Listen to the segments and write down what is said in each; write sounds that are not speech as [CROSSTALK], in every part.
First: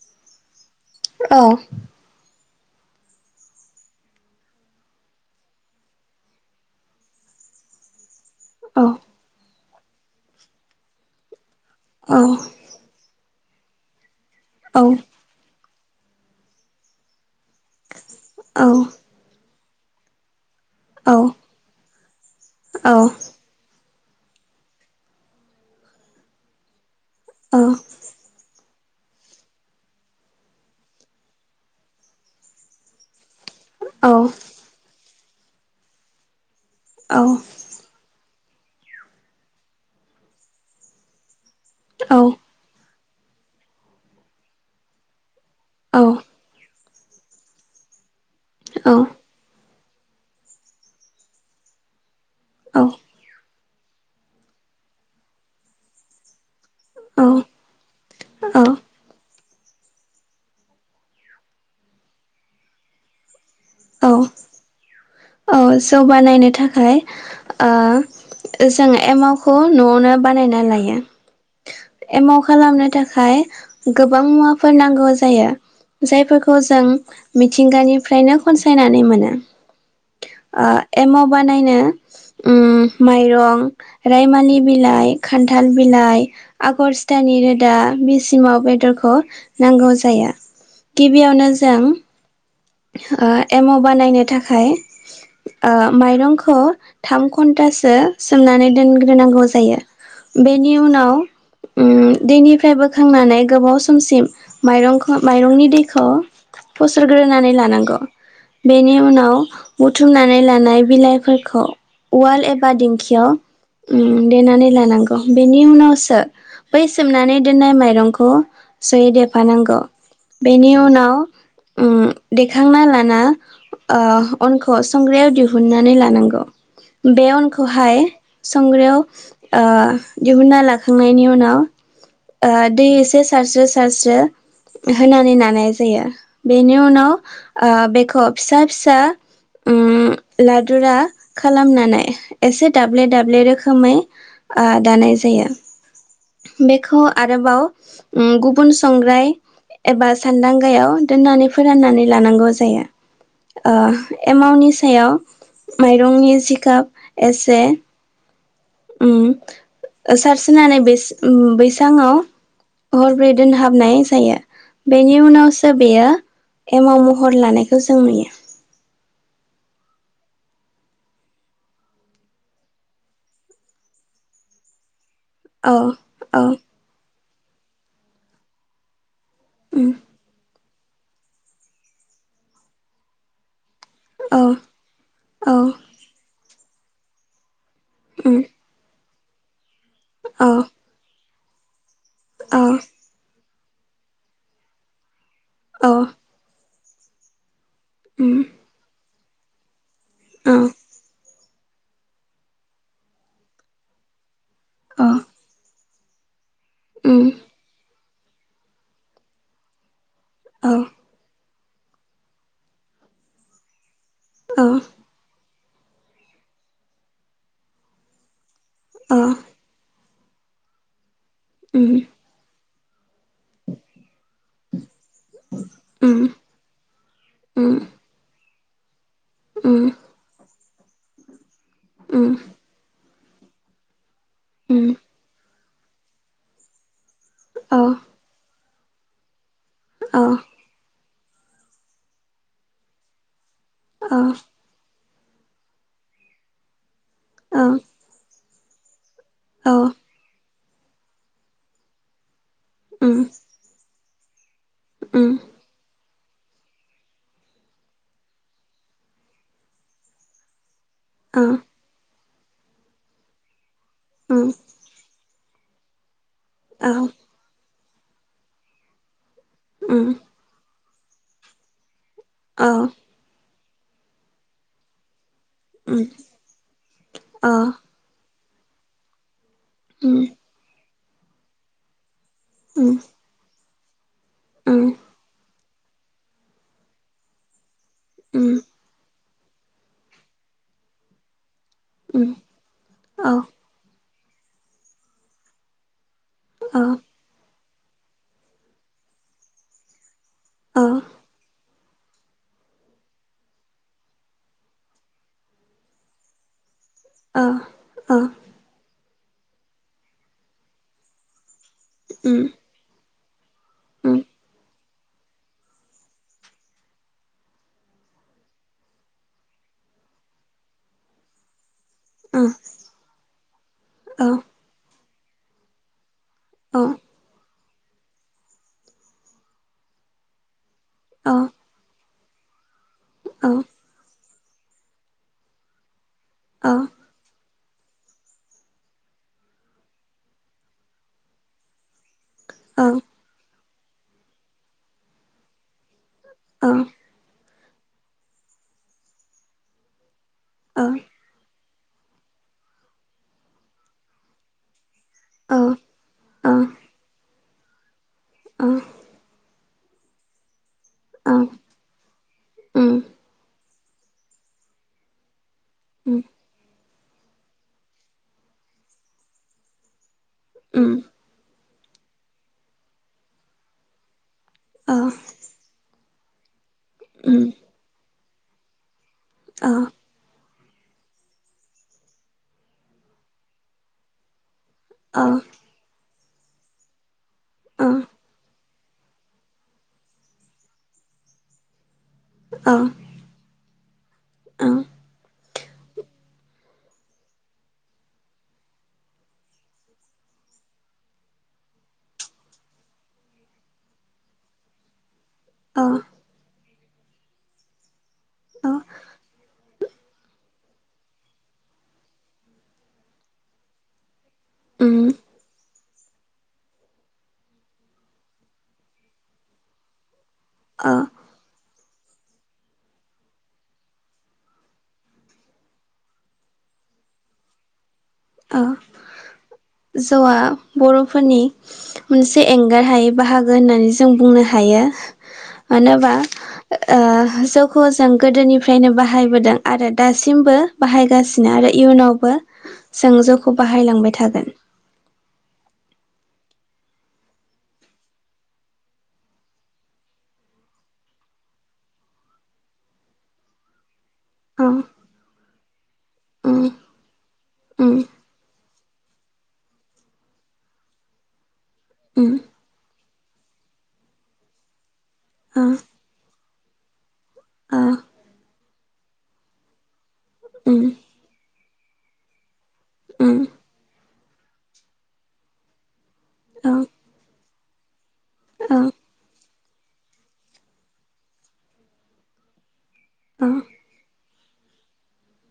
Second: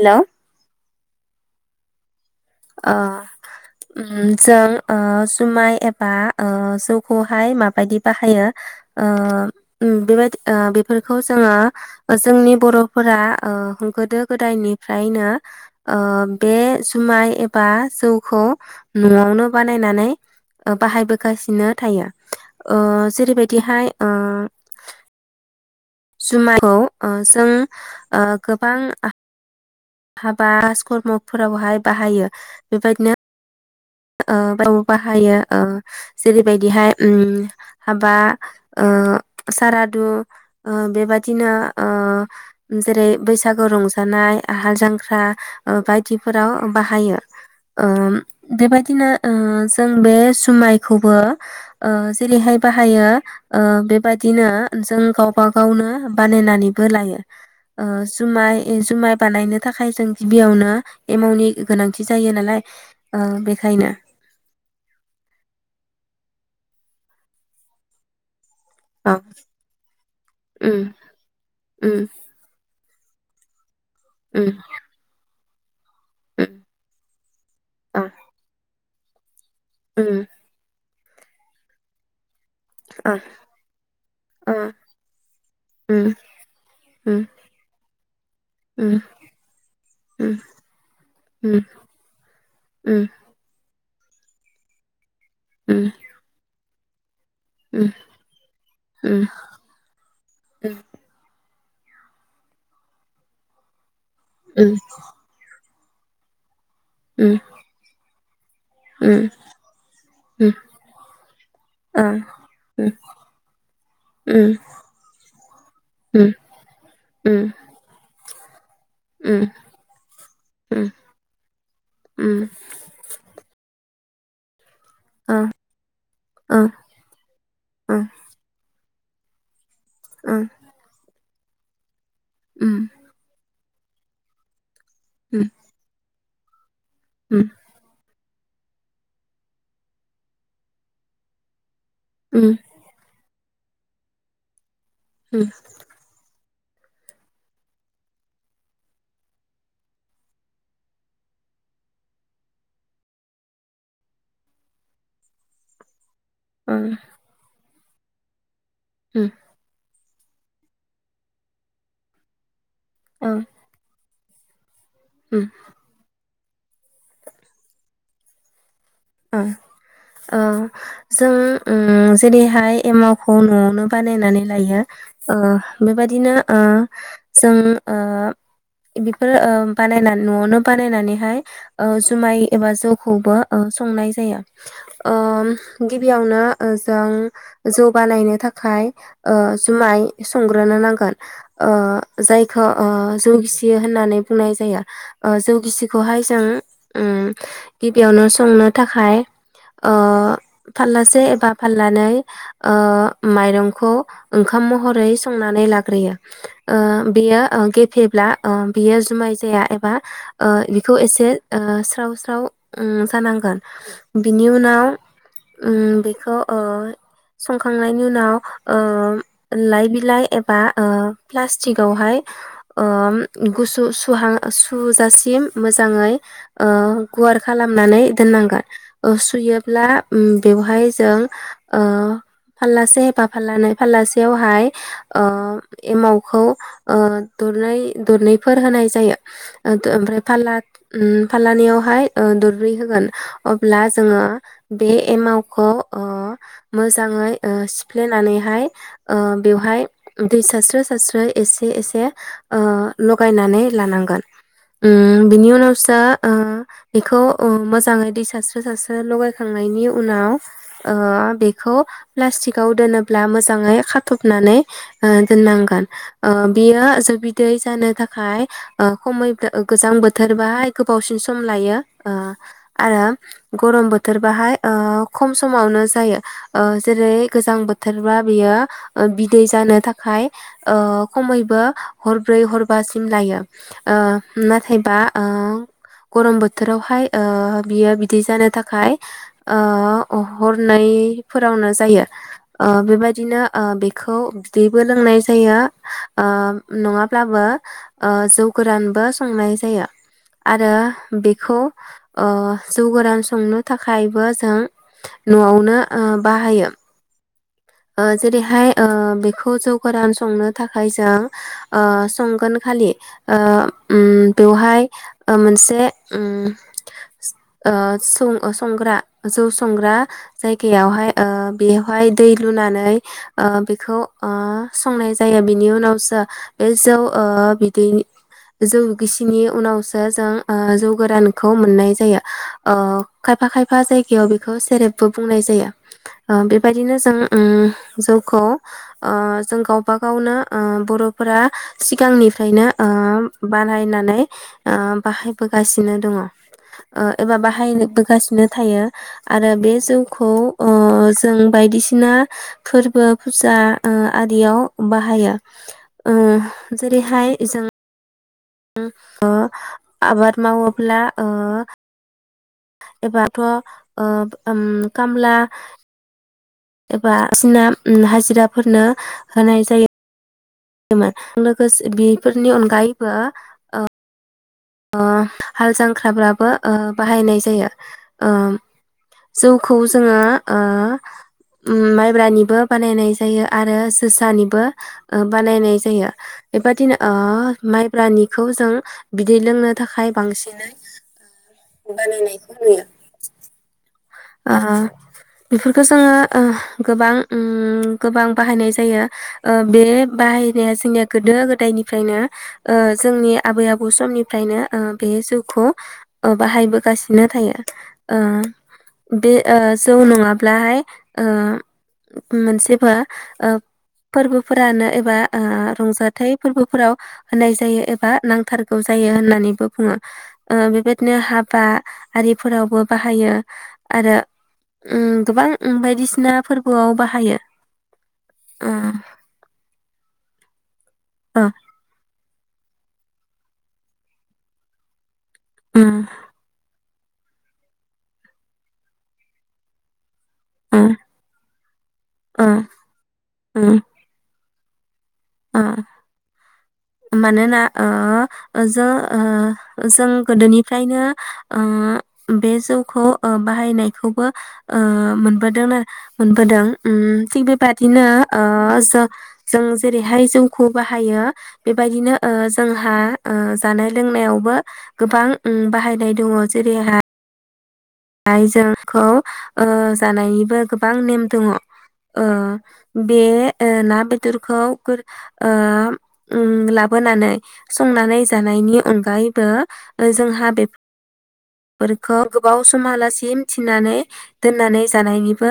हेल' औ ओ म जों ओ जुमाय एबा ओ जौखौहाय माबायदि बाहायो ओ ओम बेबायदि ओ बेफोरखौ जोङो जोंनि बर'फोरा ओ गोदो गोदायनिफ्रायनो ओ बे जुमाइ एबा जौखौ न'आवनो बानायनानै ओ बाहायबोगासिनो थायो ओ जेरैबायदिहाय जुमाइखौ ओ जों ओ गोबां हाबा काजकर्मफोरावहाय बाहायो बेबायदिनो आ औ बाहायो ओ जेरै बायदिहाय ओम हाबा ओ सारादु ओ बेबदिनो ओ जेरै बैसागो रंजानाय हाल जांख्रा ओ बायदिफोराव बाहायो ओ बेबायदि दिनो ओ जों बे जुमायखौबो ओ जेरैहाय बाहायो ओ बेबायदिनो जों गावबा-गावनो बानायनानै बो लायो ओ जुमाइ ओ जुमाय बानायनो थाखाय जों गिबियावनो एमावनि गोनांथि जायो नालाय ओ बे खायना औ जौ बानायनो थाखाय ओ जों औ एमावखौ न'आवनो बानायना लायो एमाव खालामनो थाखाय गोबां मुवाफोर नांगौ जायो जायफोरखौ जों मिथिंगानिफ्रायनो खनसायनानै नै मोनो ओम ओ एमाव बानायनो उम माइरं रायमालि बिलाइ खानथाल बिलाइ आगर सिथानि रोदा बिसिमाव बेदरखौ नांगौ जाया गिबियावनो जों आ एमाव बानायनो थाखाय आ माइरंखौ थाम घन्टासो सोमनानै दोनग्रोनांगौ जायो बेनि उनाव ओ दैनिफ्राय बोखांनानै गोबाव सम समसिम माइरंनि दै खौ फसर नानै लानांगौ बेनि उनाव बुथुमनानै लानाय बिलाइफोरखौ उवाल एबा दिंखियाव ओ देनानै लानांगौ बेनि उनावसो बै सोमनानै दोननाय माइरंखौ ज'यै देरफानांगौ बेनि उनाव ओ देखांना लाना अ अनखौ संग्रायाव दिहुननानै लानांगौ बे आं नखौहाय संग्रायाव [UNINTELLIGIBLE] आं दिहुना लाखांनायनि उनाव [UNINTELLIGIBLE] अ दै एसे सारस्रो सारस्रो होनानै नानाय जायो बेनि उनाव बेखौ फिसा फिसा उम लादुरा खालामनानै एसे दाब्ले दाब्ले रोखो खोमै [UNINTELLIGIBLE] दानाय जायो बेखौ आरोबाव गुबुन संग्राय एबा सानदांगायाव दोननानै फोराननानै लानांगौ जायो एमावनि सायाव [UNINTELLIGIBLE] माइरंनि सिखाब एसे [UNINTELLIGIBLE] सारसोनानै बोइस बैसाङाव हरब्रै दोनहाबनाय जायो [INAUDIBLE] बेनि उनावसो बेयो एमाव महर लानायखौ जों नुयो ओ जों जेरैहाय एमावखौ न'आवनो बानायनानै लायो ओ औ बेबादिनो औ ओ जों ओ ओ उम बानायना न'आवनो बानायनानैहाय ओ जुमाय एबा जौखौबो ओ संनाय जायो औ औ ओ गिबियावनो ओजों जौ बानायनो उम थाखाय [UNINTELLIGIBLE] जुमाय औ संग्रोनो नांगोन ओ औ जायखौ ओ जौगि सि होननानै बुंनाय जायो ओ जौ औ गिसिखौहाय जों उम गिबियावनो उम संनो थाखाय ओ औ फारलासे एबा फाललानै ओ माइरंखौ ओंखाम औ महरै संनानै ला ग्रोयो ओ उम बेयो ओ गेफे ब्ला ओ बियो जुमाय जाया एबा ओ औ बिखौ एसे ओ स्राव स्राव उम जानांगोन [INAUDIBLE] बिनि औ उनाव उम बेखौ ओ संखांनायनि उनाव ओ औ लाइ बिलाइ एबा ओ प्लास्टिक उम आवहाय ओम गुसु सुहा सुजासिम मोजाङै उम ओ गुवार उम खालामनानै नांगोन ओ सुयोब्ला उम बेवहाय जों ओ उम फाललासे बा फाललानै फाललास से आवहाय उम ओम एमावखौ ओ औ दरनै दरनैफोर होनाय जायो। ओथो ओमफ्राय औ फालाद उम फाललानैयावहाय ओ दरब्रै होगोन। अब्ला जोङो औ बे एमावखौ ओ मोज जाङै ओ औ सिफ्लेनानैहाय ओ बेवहाय दैसास स्रो सारस्रो एसे एसे ओ उम लगायनानै लानांगोन। उम बिनि उनावसो ओ बेखौ अ मोज जाङै दै सास्रो सास्रो लगायखांनायनि उनाव ओ औ बेखौ प्लास्टिकआव दोनोब्ला मोजाङै उम खाथबनानै ओ दोननांगोन ओ बियो औ जौ बिदै जानो थाखाय ओ खमैबो गो गोजां उम औ उम बोथोर बाइ गोबावसिन सम लायो ओ औ आरो गरम बोथोर बाहायनाय ओ खम समावनो जायो ओ जेरै गोजां बोथोरबा बेयो दै जानो उम थाखाय ओ खमैबो हर ब्रै उम हरबासिम लायो ओ नाथायबा उम ओ गरम बोथोरावहाय ओ बियो बिदि जानो उम थाखाय ओ हरनैफोर आवनो जायो उम ओ औ बेबायदिनो ओ खौ बिदैबो लोंनाय जायो ओ औ नङाब्लाबो ओ जौ गोरानबो संनाय जायो आरो औ बेखौ ओ जौ गोरान संनो थाखायबो जों न'आवनो ओ बाहायो ओ जेरैहाय ओ बेखौ जौ गोरान संनो थाखाय जों ओ संगोन खालि ओ उम बेवहाय ओ मोनसे उम संग्रा जौ संग्रा जायगायाव हाय ओ बेवहाय लुनानै ओ बेखौ ओ संनाय जाया जायो बिनि उनावसो बे जौ ओ [UNINTELLIGIBLE] जौ गिसिनि उनावसो जों ओ जौ गोरानखौ मोननाय जायो। ओ खायफा- खायफा जायगायाव बे बेखौ सेरेबबो बुंनाय जायो। ओ बे बायदिनो जों ओम जौखौ ओ जों गावबा गावनो ओ बर'फोरा सिगां निफ्रायनो ओ बानायनानै ओ बाहायबोगासिनो दंङो। ओ एबा बा बाहायबोगासिनो थायो आरो बे जौ खौ ओ जों बायदिसि सिना फोरबो फुजा ओ आरियाव बाहायो ओ जेरैहाय जों [UNINTELLIGIBLE] आबाद मावो खुला ओ एबारथ' ओब ओम कामला उम एबा सिना उम हाजिराफोरनो होनाय जायो। [UNINTELLIGIBLE] लोगोसे बेफोरनि अनगायैबो ओ ओ हाल जां ख्राब्राबो ओ बाहायनाय जायो। ओम जौखौ जोङो ओ माइब्रानिबो बानायनाय जायो आरो जोसानिबो ओ बानायनाय जायो। बेबादिनो ओ माइब्रानिखौ जों बि दै लोंनो थाखाय बांसिनै बानायनायखौ नुयो। ओ बेफोरखौ जोङो ओ गोबां उम गोबां बाहायनाय जायो ओ बे बाहायनाया जोंनिया गोदो गोदायनिफ्रायनो ओ जोंनि आबै आबौ समनिफ्रायनो ओ बे जौ खौ ओ बाहायबो गासिनो थायो ओ बे ओ जौ नङाब्लाहाय ओ मोनसिफो ओ फोरबोफोरानो एबा ओ रंजाथाइ फोरबोफोराव होनाय जायो एबा नांथारगौ जायो होननानैबो बुङो ओ बेबायदिनो हाबा आरिफोरावबो बाहायो आरो ओ गोबां बायदिसिना फोरबोआव बाहायो औ उम जौवा बर'फोरनि ओ मोनसे एंगार हायै बाहागो होननानै जों बुंनो हायो मानो उम हिनबा ओ जौखौ जों गोदोनिफ्रायनो बाहायबोदों आरो दासिम मबो उम बाहायगासिनो आरो इयुनावबो ओ जों जौखौ बाहायलांबाय थागोन औ मानोना ओ ओ जो ओ जों गोदोनिफ्रायनो ओ बे जौखौ बाहायनाय खौबो औ ओ मोनबोदों उम मोनबोदों ओम थिग उम बेबायदिनो ओ जो जों जेरैहाय जोंखौ बाहायो बेबायदिनो उम ओ जोंहा ओ जानाय लोंनायावबो गोबां ओम ओ बाहायनाय दङ जेरैहाय ओ आइ जेंखौ जानायनिबो उम गोबां नेम दोङ' ओ बे उम ओ ना बेदरखौ गोर ओ ओम औ लाबोनानै संनानै औ जानायनि अनगायैबो ओजोंहा बेफ फोरखौ गोबाव समहालासिम थिनानै दोननानै जानायनिबो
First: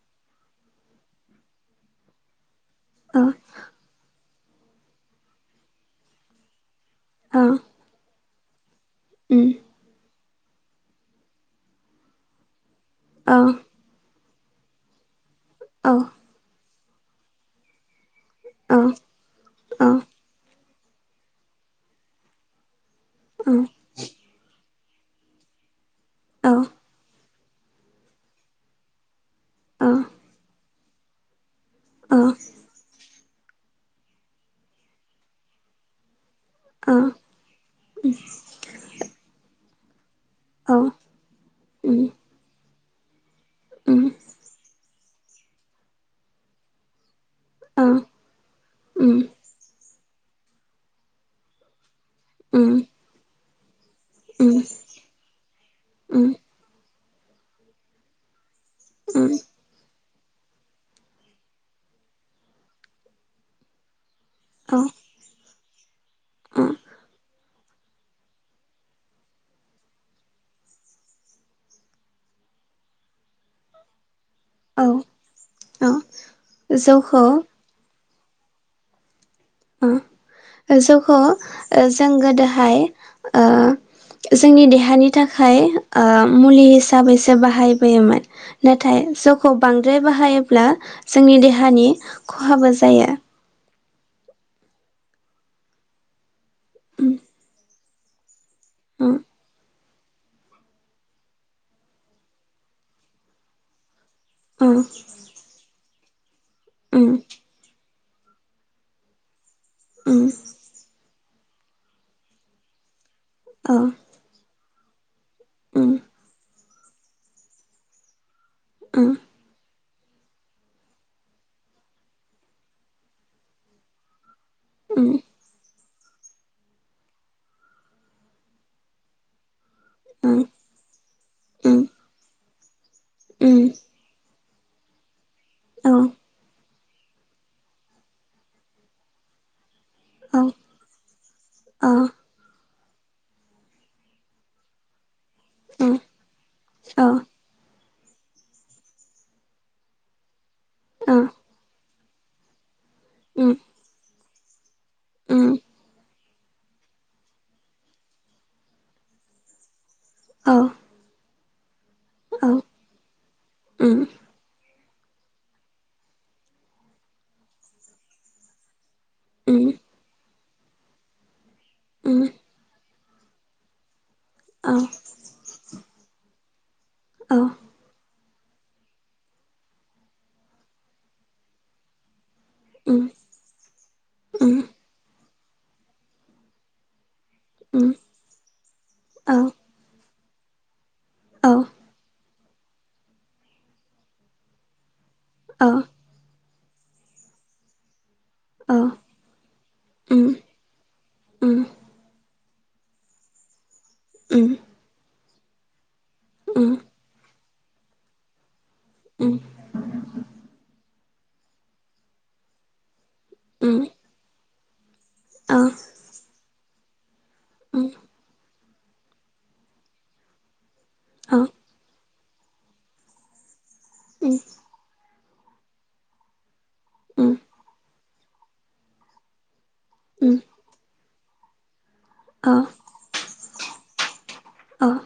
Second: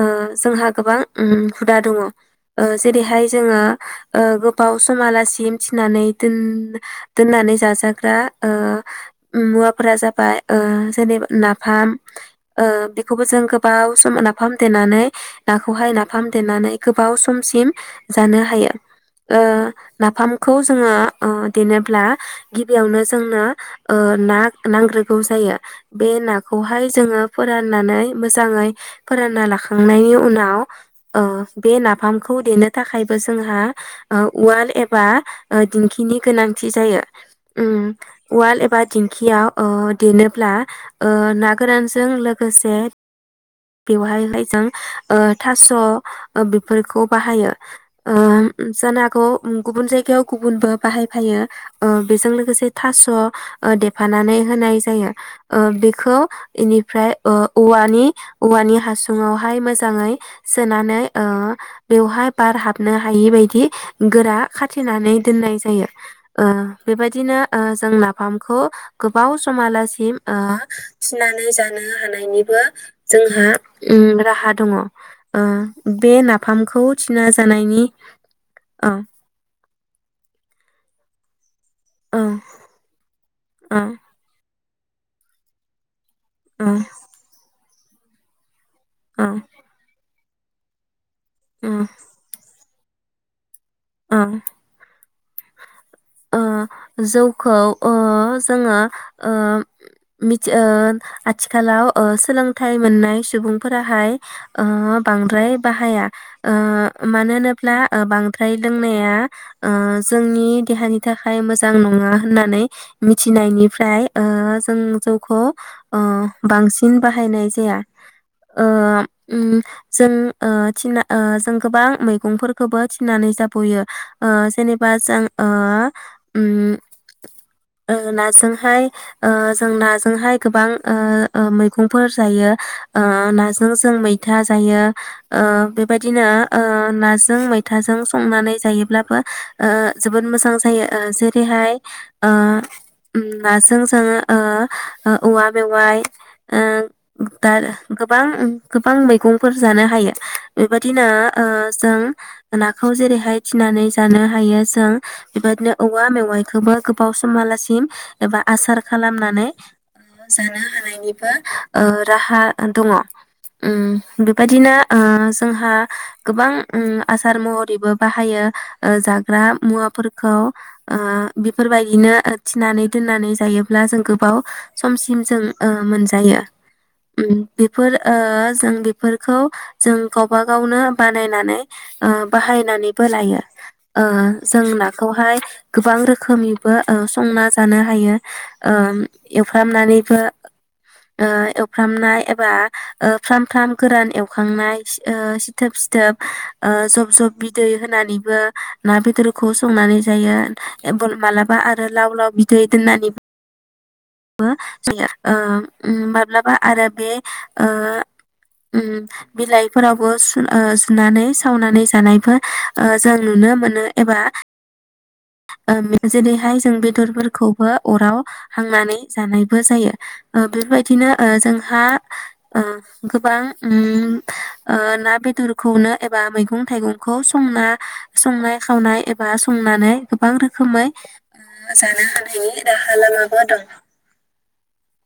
ओ जोंहा गोबां ओम हुदा दङ'। ओ औ जेरैहाय जोङो ओ गो बाव समालासिम थिनानै दोन औ दोननानै जाजाग्रा ओ उम मुवाफोरा जाबाय ओ जेनेबा ना फाम ओ बेखौबो औ जों गोबाव सम फाम देनानै औ नाखौहाय नाफाम देनानै गोबाव समसिम जानो हायो। औ ओ औ नाफामखौ ङो ओ देनोब्ला गिबियावनो ज जोंनो ओ ना नांग्रोगौ जायो बे नाख औ खौहाय जोङो फोराननानै मोजाङै फोरानना लाख खांनायनि उनाव ओ बे नाफामखौ देनो थाखाय बो जोंहा ओ उवाल एबा ओ दिंखिनि गोनांथि जायो। ओम उवाल एबा दिंखियाव अ देनोब्ला औ ओ ना उम गोरानजों लोगोसे उम बेवहाय [UNINTELLIGIBLE] जों ओ थास' बेफोरखौ बाहायो। औ उम ओ उम जानागौ गुबुन जायग [UNINTELLIGIBLE] गुबुनबो बाहायफायो ओ बेजों लोगोसे उम थास' ओ देन फानानै होनाय जायो खौ उम इन निफ्राय ओ औवानि औवानि उम हासुुङावहाय मोजाङै सोनानै ओ बेवहाय बार हाबनो हायि बायदि गोरा औ खाथेनानै दोननाय ज जायो बेबायदिनो जों नाफामखौ गोबाव समालासिम थिनानै जानो हानायनिबो जोंहा ओ रा हा दङ औ औ बे नाफामखौ जौखौ थिना जानायनि आ अ जौखौ जों ओं गोदोहाय ओ ओं जोंनि देहानि थाखाय ओ मुलि ओं हिसाबैसो बाहाय बोयोमोन नाथाय ओं जौखौ बांद्राय बाहायो ब्ला जोंनि ओं देहानि खहाबो जा जायो। अ ओ उम जौखौ ओ जोङो ओ मिथि ओ आथिखालाव ओ सोलोंथाइ मोननाय सुबुंफोराहाय उम ओ बांद्राय बाहाया। ओ उम मानो होनोब्ला ओ बांद्राय लोंनाया ओ उम जोंनि देहानि थाखाय मोजां नङा होननानै औ मिथिनायनिफ्राय ओ जों जौखौ उम ओ बांसिन बाहायनाय जाया। ओ उम जों ओ थिना ओ जों गोबां मैगंफोरखौबो थिनानै जाबयो ओ जेनेबा उम जों ओ उम ओ नाजोंहाय ओ जों नाजोंहाय उम गोबां ओ ओ उम मैगंफोर जायो। ओ उम नाजों जों मैथास जायो ओ औ बेबायदिनो ओ नाजों मैथाजों संनानै जायोब्लाबो ओ जोबोद मोजां जायो। जेरैहाय औ ओ उम नाजों जोङो ओ ओ औवा मेवाइ उम ओ औ दार गोबां गोबां मैगंफोर जानो हायो। बेबायदिनो औ ओ जों ना खौ जेरैहाय उम थिनानै जानो हायो जों उम बेबादनो मेवाइखोबो गोबाव समालासिम एबा आसार खालामनानै औ जानो हानायनिबो ओ राहा औ दङ उम बेबायदिनो ओ ओ जोंहा गोबां उम आसार महरैबो बाहायो ओ जाग्रा उम मुवाफोरखौ ओ बेफोरबायदिनो उम थिनानै दोननानै जायोब्ला जोंखौ गोबाव औ समसिम जों मोन जायो। उम औ बेफोर ओ ओ जों बेफोरखौ जों गावबा गावनो बानायनानै बाहायनानैबो उम लायो ओ उम जों नाखौहाय गोबां रोखोमनिबो ओ संना जानो उम हायो ओ औ एवफ्रामनानैबो ओ औ एवफ्रामनाय एबा फ्राम फ्राम गोरान एवखांनाय ओ सिथोब औ सिथोब ओ जब जब बिदै होनानै बो औ ना बेदरखौ संनानै औ जायो। मालाबा आरो लाव लाव बि दै [UNINTELLIGIBLE] नानि बो जोंङो ओ उम माब्लाबा आरो बे ओ उम बिलाइफोरावबो सु ओ सु- नानै सावनानै जानायबो ओ जों नुनो मोनो एबा ओ जेरैहाय जों बे [UNINTELLIGIBLE] खौबो अराव हांनानै जानायबो जायो ओ बेबायदि थिनो ओ जोंहा आ गोबां उम ओ ना बेद दुरखौनो एबा मैगुं थाइगंखौ संना संनाय-खावनाय एबा संनानै गोबां रोखोमै जानो औ हानायनि राहा लामाबो दं। अ